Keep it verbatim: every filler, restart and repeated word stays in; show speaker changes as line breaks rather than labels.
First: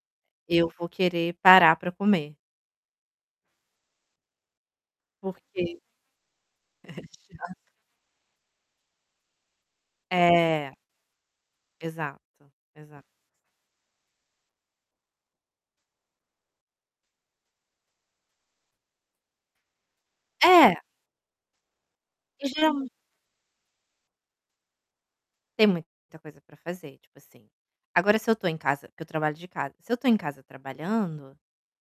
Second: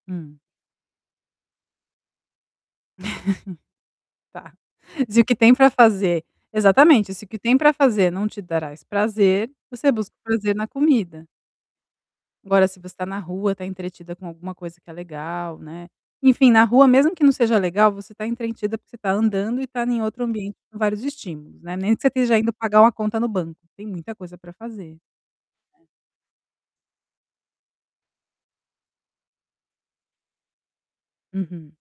Hum.
Eu vou querer parar pra comer.
Tá. Se o que tem pra
Porque
fazer exatamente, o que tem
Exato.
pra fazer não te trás prazer, você busca prazer na
É.
comida.
Exato,
Agora, se você
exa
tá na rua, tá entretida com alguma coisa que tá legal, né. Enfim na rua, mesmo que não seja legal, você tá entrentida, porque você tá andando e tá em outro ambiente com
É.
vários estímulos, né. Nem que você esteja indo pagar
[unintelligible]
uma conta no banco, tem muita coisa para fazer.
Tem muita coisa pra fazer, tipo assim, agora se eu tô em casa, porque eu trabalho de casa, se eu tô em casa trabalhando
Uhum.